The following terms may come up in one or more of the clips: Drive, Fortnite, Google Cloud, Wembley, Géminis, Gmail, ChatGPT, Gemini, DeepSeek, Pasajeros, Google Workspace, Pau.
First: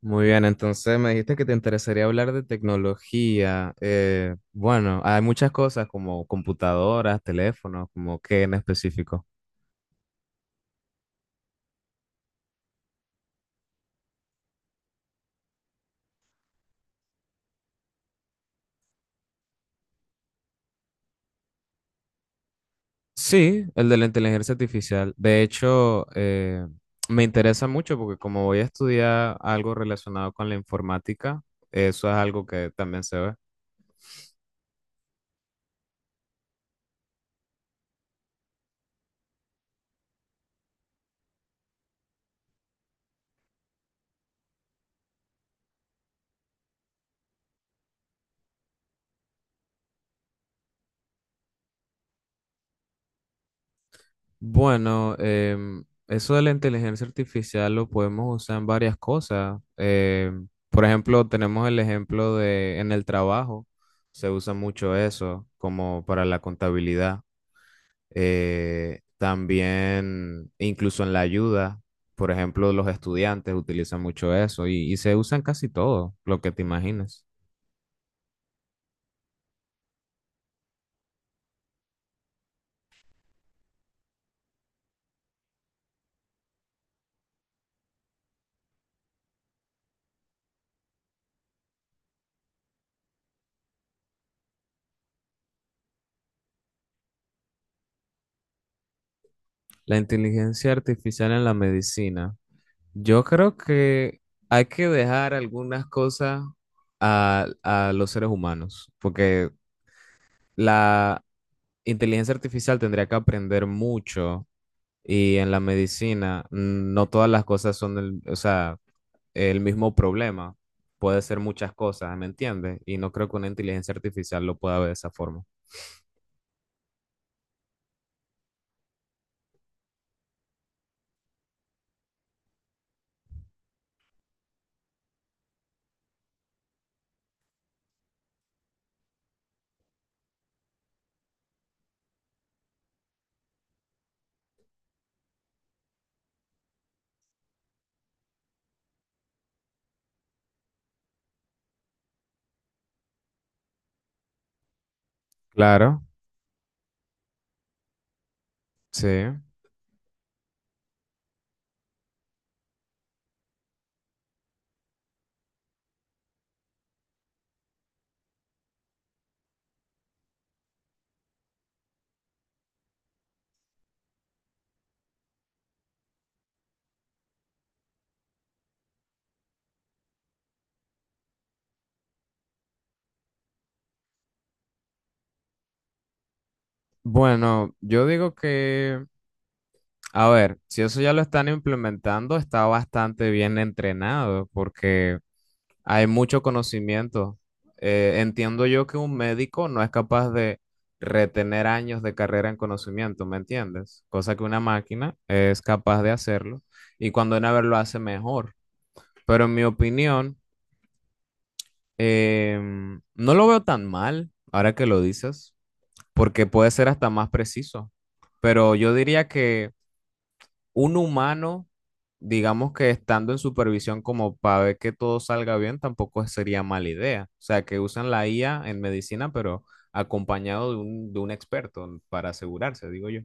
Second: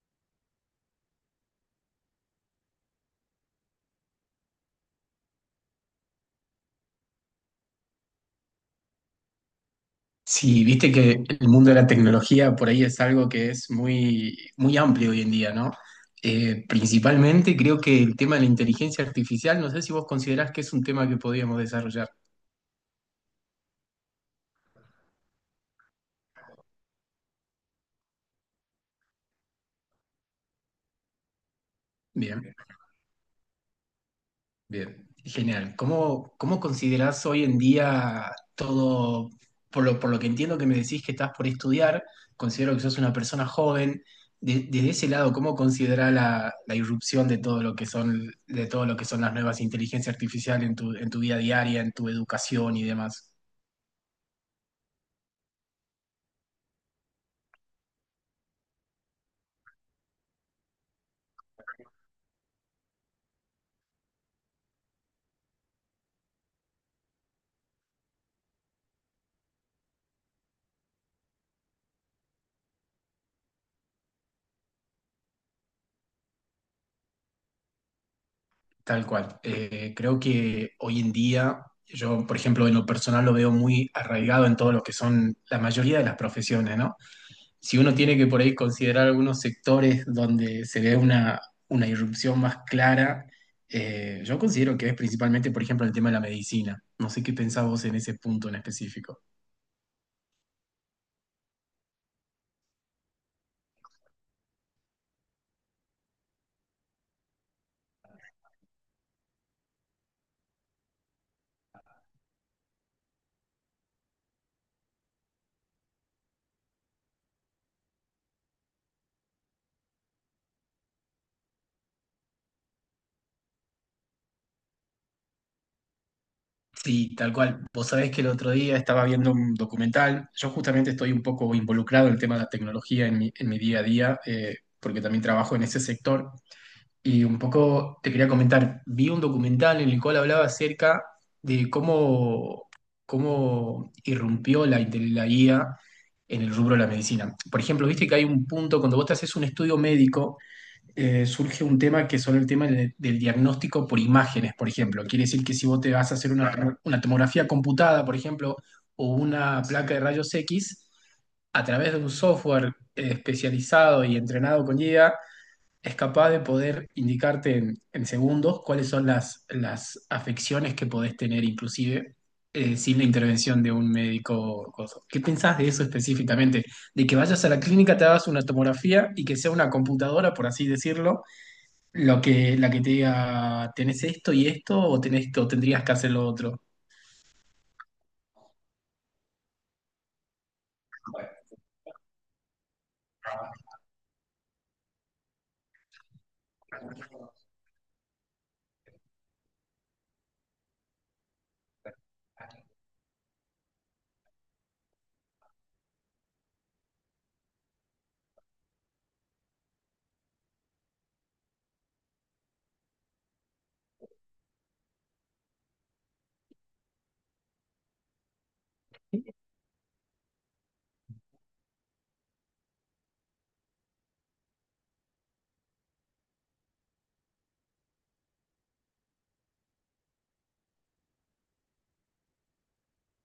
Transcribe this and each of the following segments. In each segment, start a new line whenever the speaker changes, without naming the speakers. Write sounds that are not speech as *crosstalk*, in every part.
Muy bien, entonces me dijiste que te interesaría hablar de tecnología. Bueno, hay muchas cosas como computadoras, teléfonos, como qué en específico.
Sí, viste que el mundo de la tecnología por ahí es algo que es muy, muy amplio hoy en día, ¿no? Principalmente creo que el tema de la inteligencia artificial, no sé si vos considerás que es un tema que podríamos desarrollar.
Sí, el de la inteligencia artificial. De hecho, me interesa mucho porque como voy a estudiar algo relacionado con la informática, eso es algo
Bien.
que también se ve.
Bien, genial. ¿Cómo considerás hoy en día todo, por lo que entiendo que me decís que estás por estudiar, considero que sos una persona joven, desde ese lado, ¿cómo considerás la irrupción de todo lo que son, de todo lo que son las nuevas inteligencias artificiales en tu vida diaria, en tu educación y demás?
Bueno, eso de la inteligencia artificial lo podemos usar en varias cosas. Por ejemplo, tenemos el ejemplo de en el trabajo, se usa mucho eso como para la contabilidad. También, incluso en la ayuda, por ejemplo, los estudiantes utilizan mucho eso y se usa en casi todo lo que te imagines.
Tal cual. Creo que hoy en día, yo, por ejemplo, en lo personal lo veo muy arraigado en todo lo que son la mayoría de las profesiones, ¿no? Si uno tiene que por ahí considerar algunos sectores donde se ve una irrupción más clara, yo considero que es principalmente, por ejemplo, el tema de la medicina. No sé qué pensás vos en ese punto en específico.
La inteligencia artificial en la medicina. Yo creo que hay que dejar algunas cosas a los seres humanos, porque la inteligencia artificial tendría que aprender mucho y en la medicina no todas las cosas son o sea, el mismo problema. Puede ser muchas cosas, ¿me entiendes? Y no creo que una inteligencia artificial lo pueda ver de esa forma.
Sí, tal cual. Vos sabés que el otro día estaba viendo un documental. Yo justamente estoy un poco involucrado en el tema de la tecnología en mi día a día, porque también trabajo en ese sector. Y un poco te quería comentar, vi un documental en el cual hablaba acerca de cómo irrumpió la IA en el rubro de la medicina. Por ejemplo, viste que hay un punto, cuando vos te haces un estudio médico, surge un tema que son el tema del diagnóstico por imágenes, por ejemplo. Quiere decir que si vos te
Claro,
vas a hacer una tomografía computada, por ejemplo,
sí.
o una placa de rayos X, a través de un software especializado y entrenado con IA, es capaz de poder indicarte en segundos cuáles son las afecciones que podés tener inclusive sin la intervención de un médico. O ¿Qué pensás de eso específicamente? De que vayas a la clínica, te hagas una tomografía y que sea una computadora, por así decirlo, lo que, la que te diga, tenés esto y esto o tenés, o tendrías que hacer lo otro.
Bueno, yo digo que... A ver, si eso ya lo están implementando, está bastante bien entrenado porque hay mucho conocimiento. Entiendo yo que un médico no es capaz de retener años de carrera en conocimiento, ¿me entiendes? Cosa que una máquina es capaz de hacerlo y cuando una vez lo hace mejor. Pero en mi opinión, no lo veo tan mal, ahora que lo dices, porque puede ser hasta más preciso. Pero yo diría que... Un humano, digamos, que estando en supervisión como para ver que todo salga bien, tampoco sería mala idea. O sea, que usan la IA en medicina, pero acompañado de un experto para asegurarse, digo yo.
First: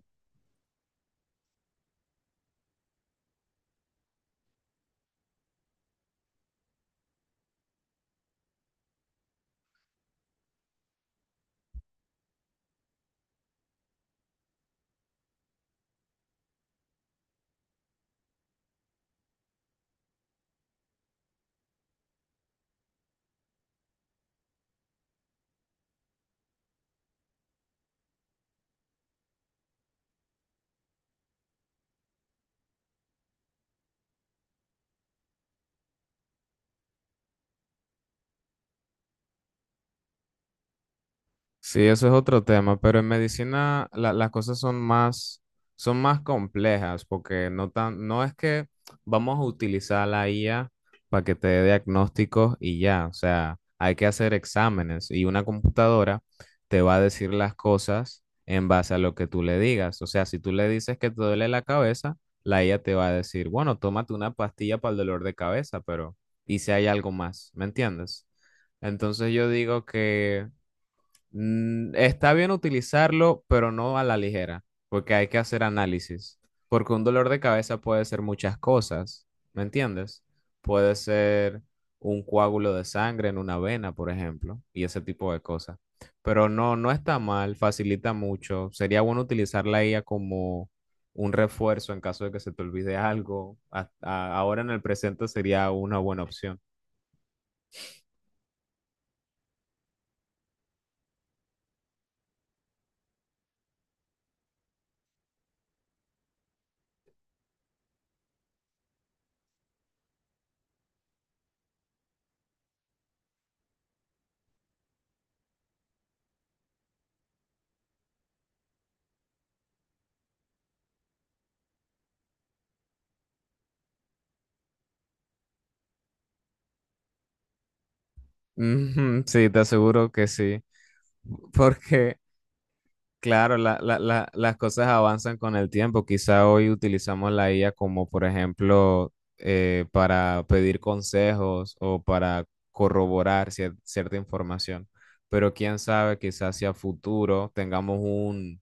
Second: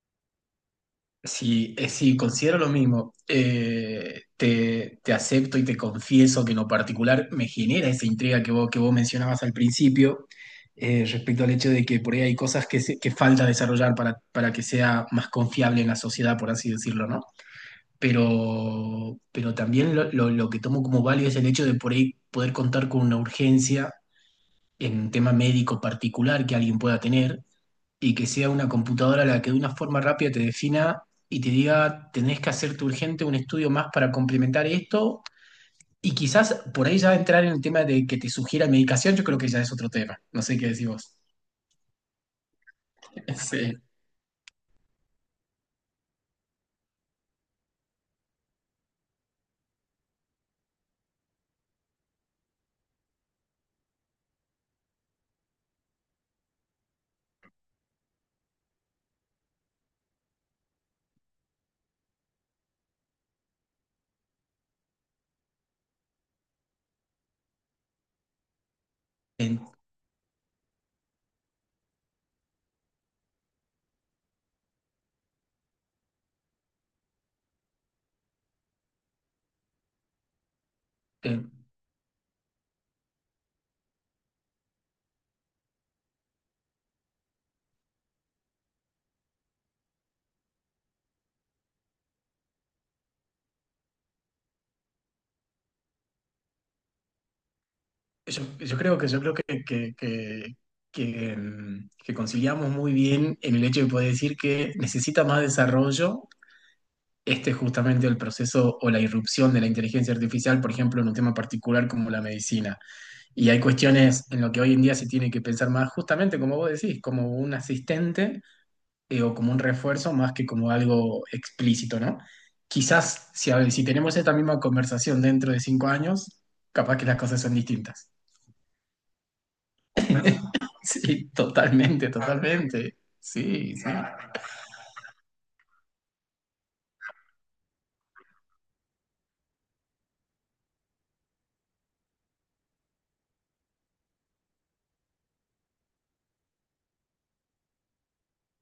Sí, sí, considero lo mismo. Te acepto y te confieso que en lo particular me genera esa intriga que vos mencionabas al principio, respecto al hecho de que por ahí hay cosas que falta desarrollar para que sea más confiable en la sociedad, por así decirlo, ¿no? Pero también lo que tomo como válido es el hecho de por ahí poder contar con una urgencia en un tema médico particular que alguien pueda tener y que sea una computadora la que de una forma rápida te defina y te diga, tenés que hacerte urgente un estudio más para complementar esto. Y quizás por ahí ya entrar en el tema de que te sugiera medicación, yo creo que ya es otro tema. No sé qué decís vos.
Sí, eso es otro tema, pero en
*laughs* Sí.
medicina las cosas son más complejas porque no es que vamos a utilizar la IA para que te dé diagnósticos y ya, o sea, hay que hacer exámenes y una computadora te va a decir las cosas en base a lo que tú le digas. O sea, si tú le dices que te duele la cabeza, la IA te va a decir, bueno, tómate una pastilla para el dolor de cabeza, pero ¿y si hay algo más? ¿Me entiendes? Entonces yo
En-
digo que... Está bien utilizarlo, pero no a la ligera, porque hay que hacer análisis, porque un dolor de cabeza puede ser muchas cosas, ¿me entiendes? Puede
en-
ser un coágulo de sangre en una vena, por ejemplo, y ese tipo de cosas. Pero no, no está mal, facilita mucho. Sería bueno utilizar la IA como un refuerzo en caso de que se te olvide algo. Ahora en el presente sería una buena opción.
yo creo que, que, mm, que conciliamos muy bien en el hecho de poder decir que necesita más desarrollo. Este es justamente el proceso o la irrupción de la inteligencia artificial, por ejemplo, en un tema particular como la medicina. Y hay cuestiones en lo que hoy en día se tiene que pensar más, justamente como vos decís, como un asistente o como un refuerzo más que como algo explícito, ¿no? Quizás si tenemos esta misma conversación dentro de 5 años, capaz que las cosas son distintas.
Ujú, sí, te aseguro que
*laughs*
sí.
Sí, totalmente,
Porque...
totalmente.
Claro,
Sí, sí,
las cosas avanzan con el tiempo. Quizá hoy utilizamos la IA como, por ejemplo, para pedir consejos o para corroborar cierta información. Pero quién sabe, quizá hacia futuro tengamos un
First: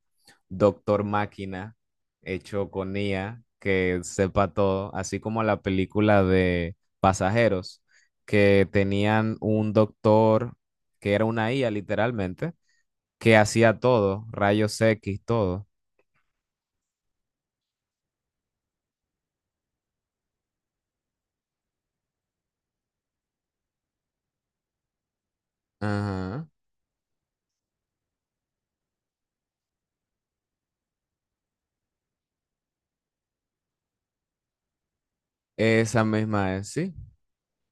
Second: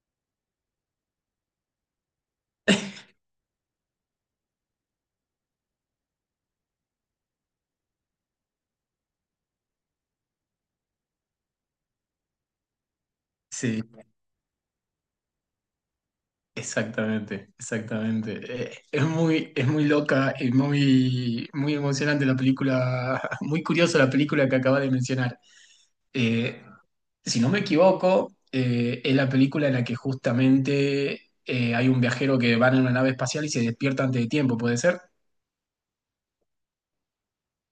doctor máquina hecho con IA que sepa todo, así como la película de Pasajeros, que tenían un doctor que era una IA literalmente, que hacía
sí,
todo, rayos X, todo.
exactamente, exactamente. Es muy loca y muy, muy emocionante la película, *laughs* muy curiosa la película que acaba de mencionar.
Ajá.
Eh, Si no me equivoco, es la película en la que justamente hay un viajero que va en una nave espacial y se despierta antes de tiempo, ¿puede ser?
Esa misma es, sí.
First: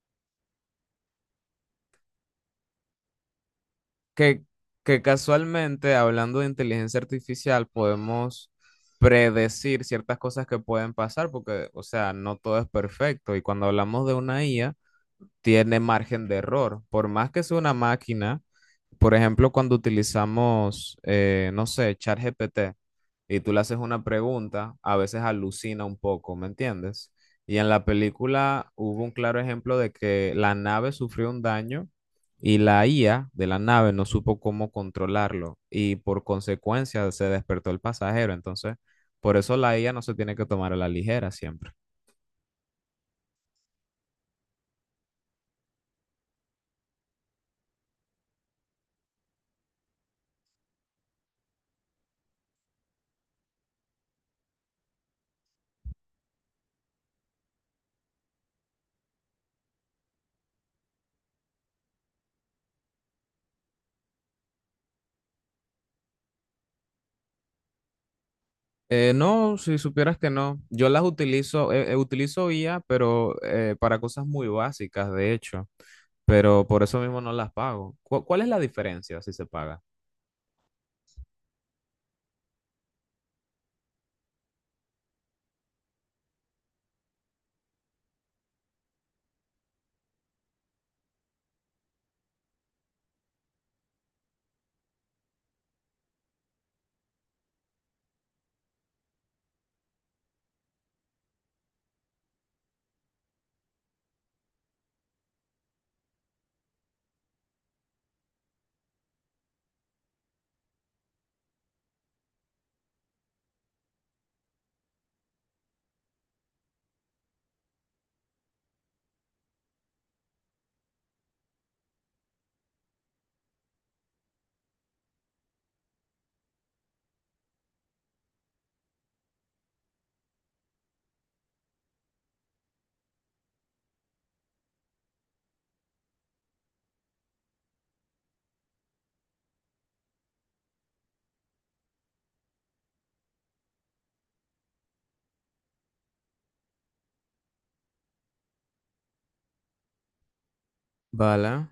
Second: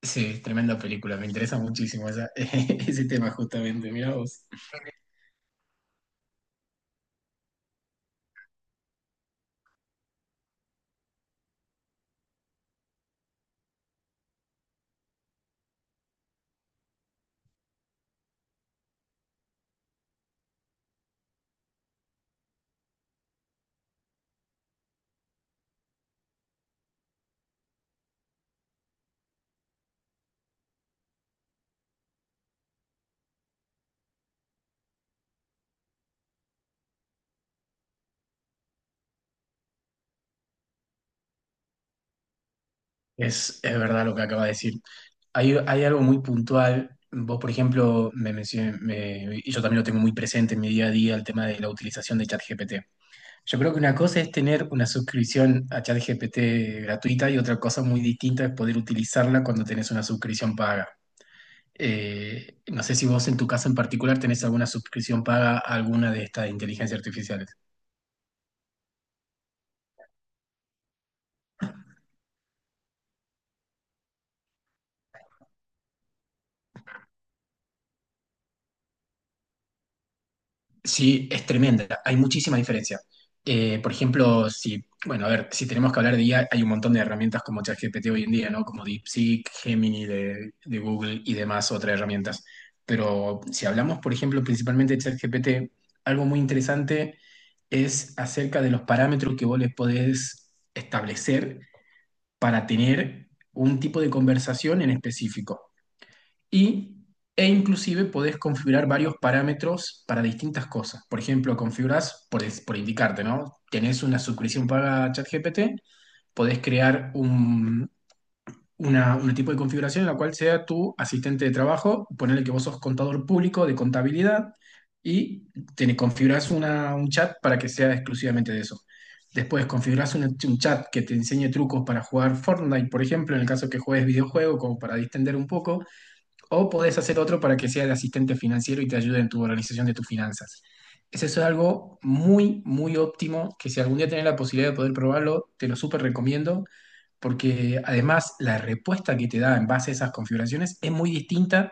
Sí, tremenda película, me interesa muchísimo esa- *laughs* ese tema justamente, mirá
Que,
vos.
que casualmente, hablando de inteligencia artificial, podemos predecir ciertas cosas que pueden pasar, porque, o sea, no todo es perfecto. Y cuando hablamos de una IA, tiene margen de error. Por más que sea una máquina, por ejemplo, cuando utilizamos, no sé, ChatGPT. Y tú le haces una pregunta, a veces alucina un poco, ¿me entiendes? Y en la película hubo un claro ejemplo de que la nave sufrió un daño y la IA de la nave no supo cómo controlarlo y por consecuencia se despertó el pasajero. Entonces, por eso la IA no se tiene que tomar a la ligera siempre.
Es verdad lo que acaba de decir. Hay algo muy puntual, vos por ejemplo, y yo también lo tengo muy presente en mi día a día, el tema de la utilización de ChatGPT. Yo creo que una cosa es tener una suscripción a ChatGPT gratuita y otra cosa muy distinta es poder utilizarla cuando tenés una suscripción paga. No sé si vos en tu caso en particular tenés alguna suscripción paga a alguna de estas inteligencias artificiales.
No, si supieras que no. Yo las utilizo, utilizo IA, pero para cosas muy básicas, de hecho, pero por eso mismo no las pago. ¿Cuál es la diferencia si se paga?
Sí, es tremenda. Hay muchísima diferencia. Por ejemplo, bueno, a ver, si tenemos que hablar de IA, hay un montón de herramientas como ChatGPT hoy en día, ¿no? Como DeepSeek, Gemini de Google y demás otras herramientas. Pero si hablamos, por ejemplo, principalmente de ChatGPT, algo muy interesante es acerca de los parámetros que vos les podés establecer para tener un tipo de conversación en específico y, e inclusive podés configurar varios parámetros para distintas cosas. Por ejemplo, configurás, por indicarte, ¿no? Tenés una suscripción paga a ChatGPT, podés crear un tipo de configuración en la cual sea tu asistente de trabajo, ponerle que vos sos contador público de contabilidad y te configurás un chat para que sea exclusivamente de eso. Después configurás un chat que te enseñe trucos para jugar Fortnite, por ejemplo, en el caso que juegues videojuego, como para distender un poco. O podés hacer otro para que sea el asistente financiero y te ayude en tu organización de tus finanzas. Eso es algo muy, muy óptimo, que si algún día tenés la posibilidad de poder probarlo, te lo súper recomiendo, porque además la respuesta que te da en base a esas configuraciones es muy
Vale.
distinta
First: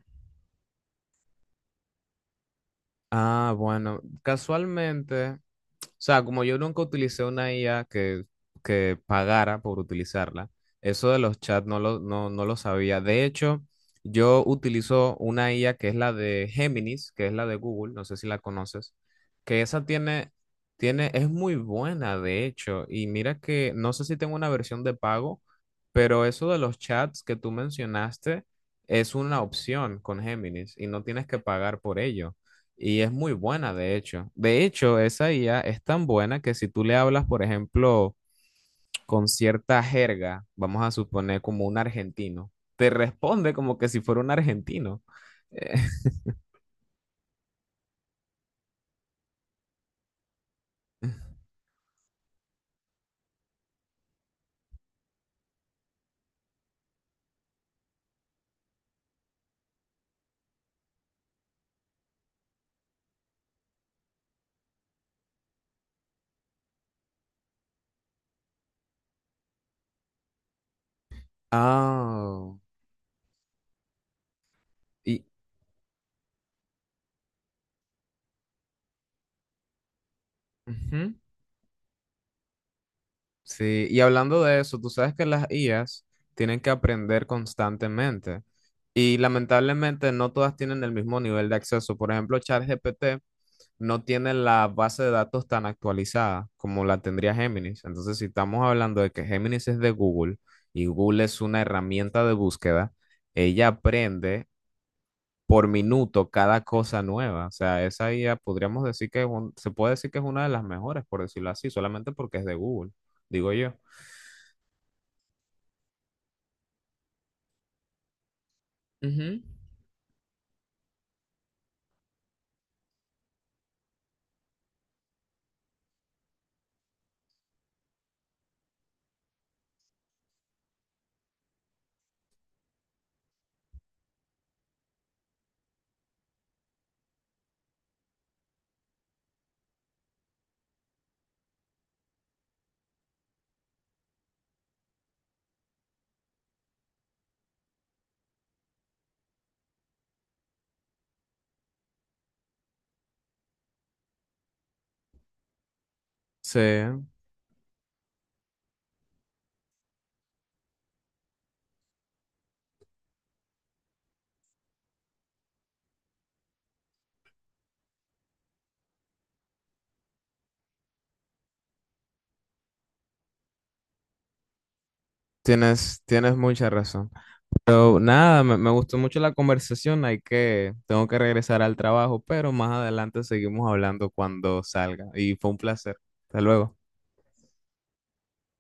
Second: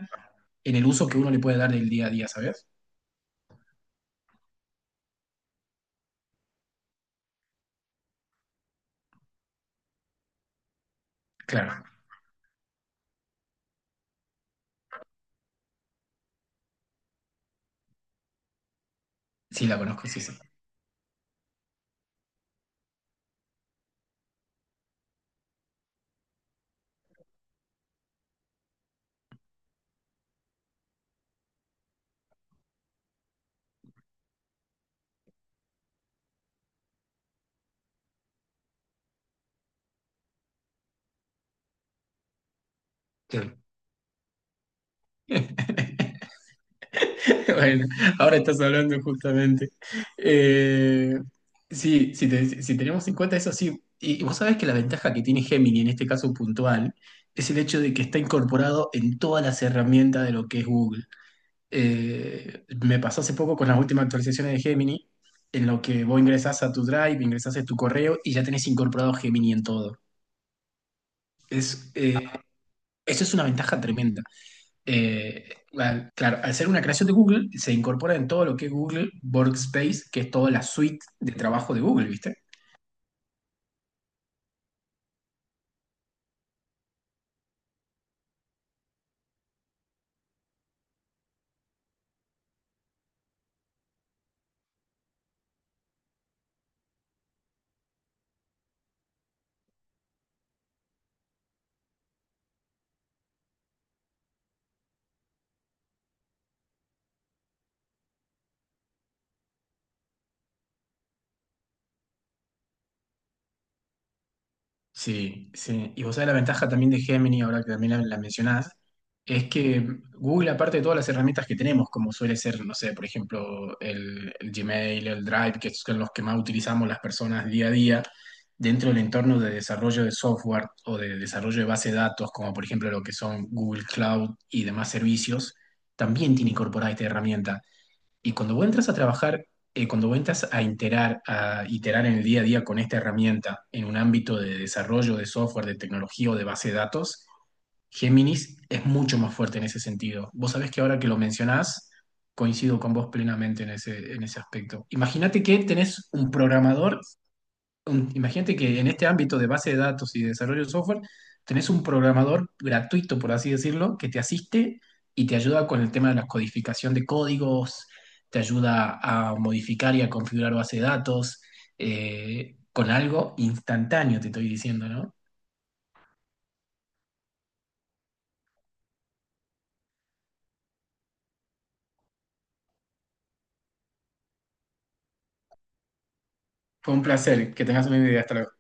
en el uso que uno le puede dar del día a día, ¿sabes?
Ah, bueno, casualmente, o sea, como yo nunca utilicé una IA que pagara por utilizarla, eso de los chats
Claro,
no lo sabía. De hecho, yo utilizo una IA que es la de Géminis, que es la de Google, no sé si la conoces, que
sí la
esa
conozco, sí,
tiene,
sí.
tiene, es muy buena, de hecho, y mira que no sé si tengo una versión de pago, pero eso de los chats que tú mencionaste es una opción con Géminis y no tienes que pagar por ello. Y es muy buena, de hecho. De hecho, esa IA es tan buena que si tú le hablas, por ejemplo, con cierta jerga, vamos a suponer, como un argentino, te
Sí.
responde como que si fuera un argentino. Eh,
*laughs* *laughs* Bueno, ahora estás hablando justamente. Eh,
*laughs*
sí, si tenemos en cuenta eso, sí. Y vos sabés que la ventaja que tiene Gemini en este caso puntual es el hecho de que está incorporado en todas las herramientas de lo que es Google. Me pasó hace poco con las últimas actualizaciones de Gemini, en lo que vos ingresás a tu Drive, ingresás a tu correo y ya tenés incorporado Gemini en todo. Es, eh,
Ah,
Eso es una ventaja tremenda,
y,
eh, claro, al ser una creación de Google, se incorpora en todo lo que es Google Workspace, que es toda la suite
ujú,
de trabajo de Google, ¿viste?
sí, y hablando de eso, tú sabes que las IAs tienen que aprender constantemente y lamentablemente no todas tienen el mismo nivel de acceso. Por ejemplo, ChatGPT no tiene la base de datos tan actualizada como la tendría Géminis. Entonces, si estamos hablando de que Géminis es de Google y Google es una herramienta de búsqueda, ella aprende por minuto cada cosa nueva. O sea, esa IA podríamos decir que es se puede decir que es una de las mejores, por decirlo así, solamente porque es de Google, digo yo.
Sí, sí. Y vos sabés la ventaja también de Gemini, ahora que también la mencionás,
Ujú.
es que Google, aparte de todas las herramientas que tenemos, como suele ser, no sé, por ejemplo, el Gmail, el Drive, que son los que más utilizamos las personas día a día, dentro del entorno de desarrollo de software o de desarrollo de base de datos, como por ejemplo lo que son Google Cloud y demás servicios, también tiene incorporada esta herramienta. Y cuando vos entras a trabajar, cuando vos entras a iterar, en el día a día con esta herramienta en un ámbito de desarrollo de software, de tecnología o de base de datos, Géminis es mucho más fuerte en ese sentido. Vos sabés que ahora que lo mencionás, coincido con vos plenamente en ese aspecto. Imagínate que tenés un
Sí,
programador imagínate que en este ámbito de base de datos y de desarrollo de software, tenés un programador gratuito, por así decirlo, que te asiste y te ayuda con el tema de la codificación de códigos, te ayuda a modificar y a configurar base de datos, con algo instantáneo, te estoy diciendo, ¿no?
tienes, tienes mucha razón. Pero nada, me gustó mucho la conversación. Hay que... tengo que regresar al trabajo, pero más adelante seguimos hablando cuando salga. Y fue un placer. Hasta luego.
Fue un placer, que tengas una idea. Hasta luego.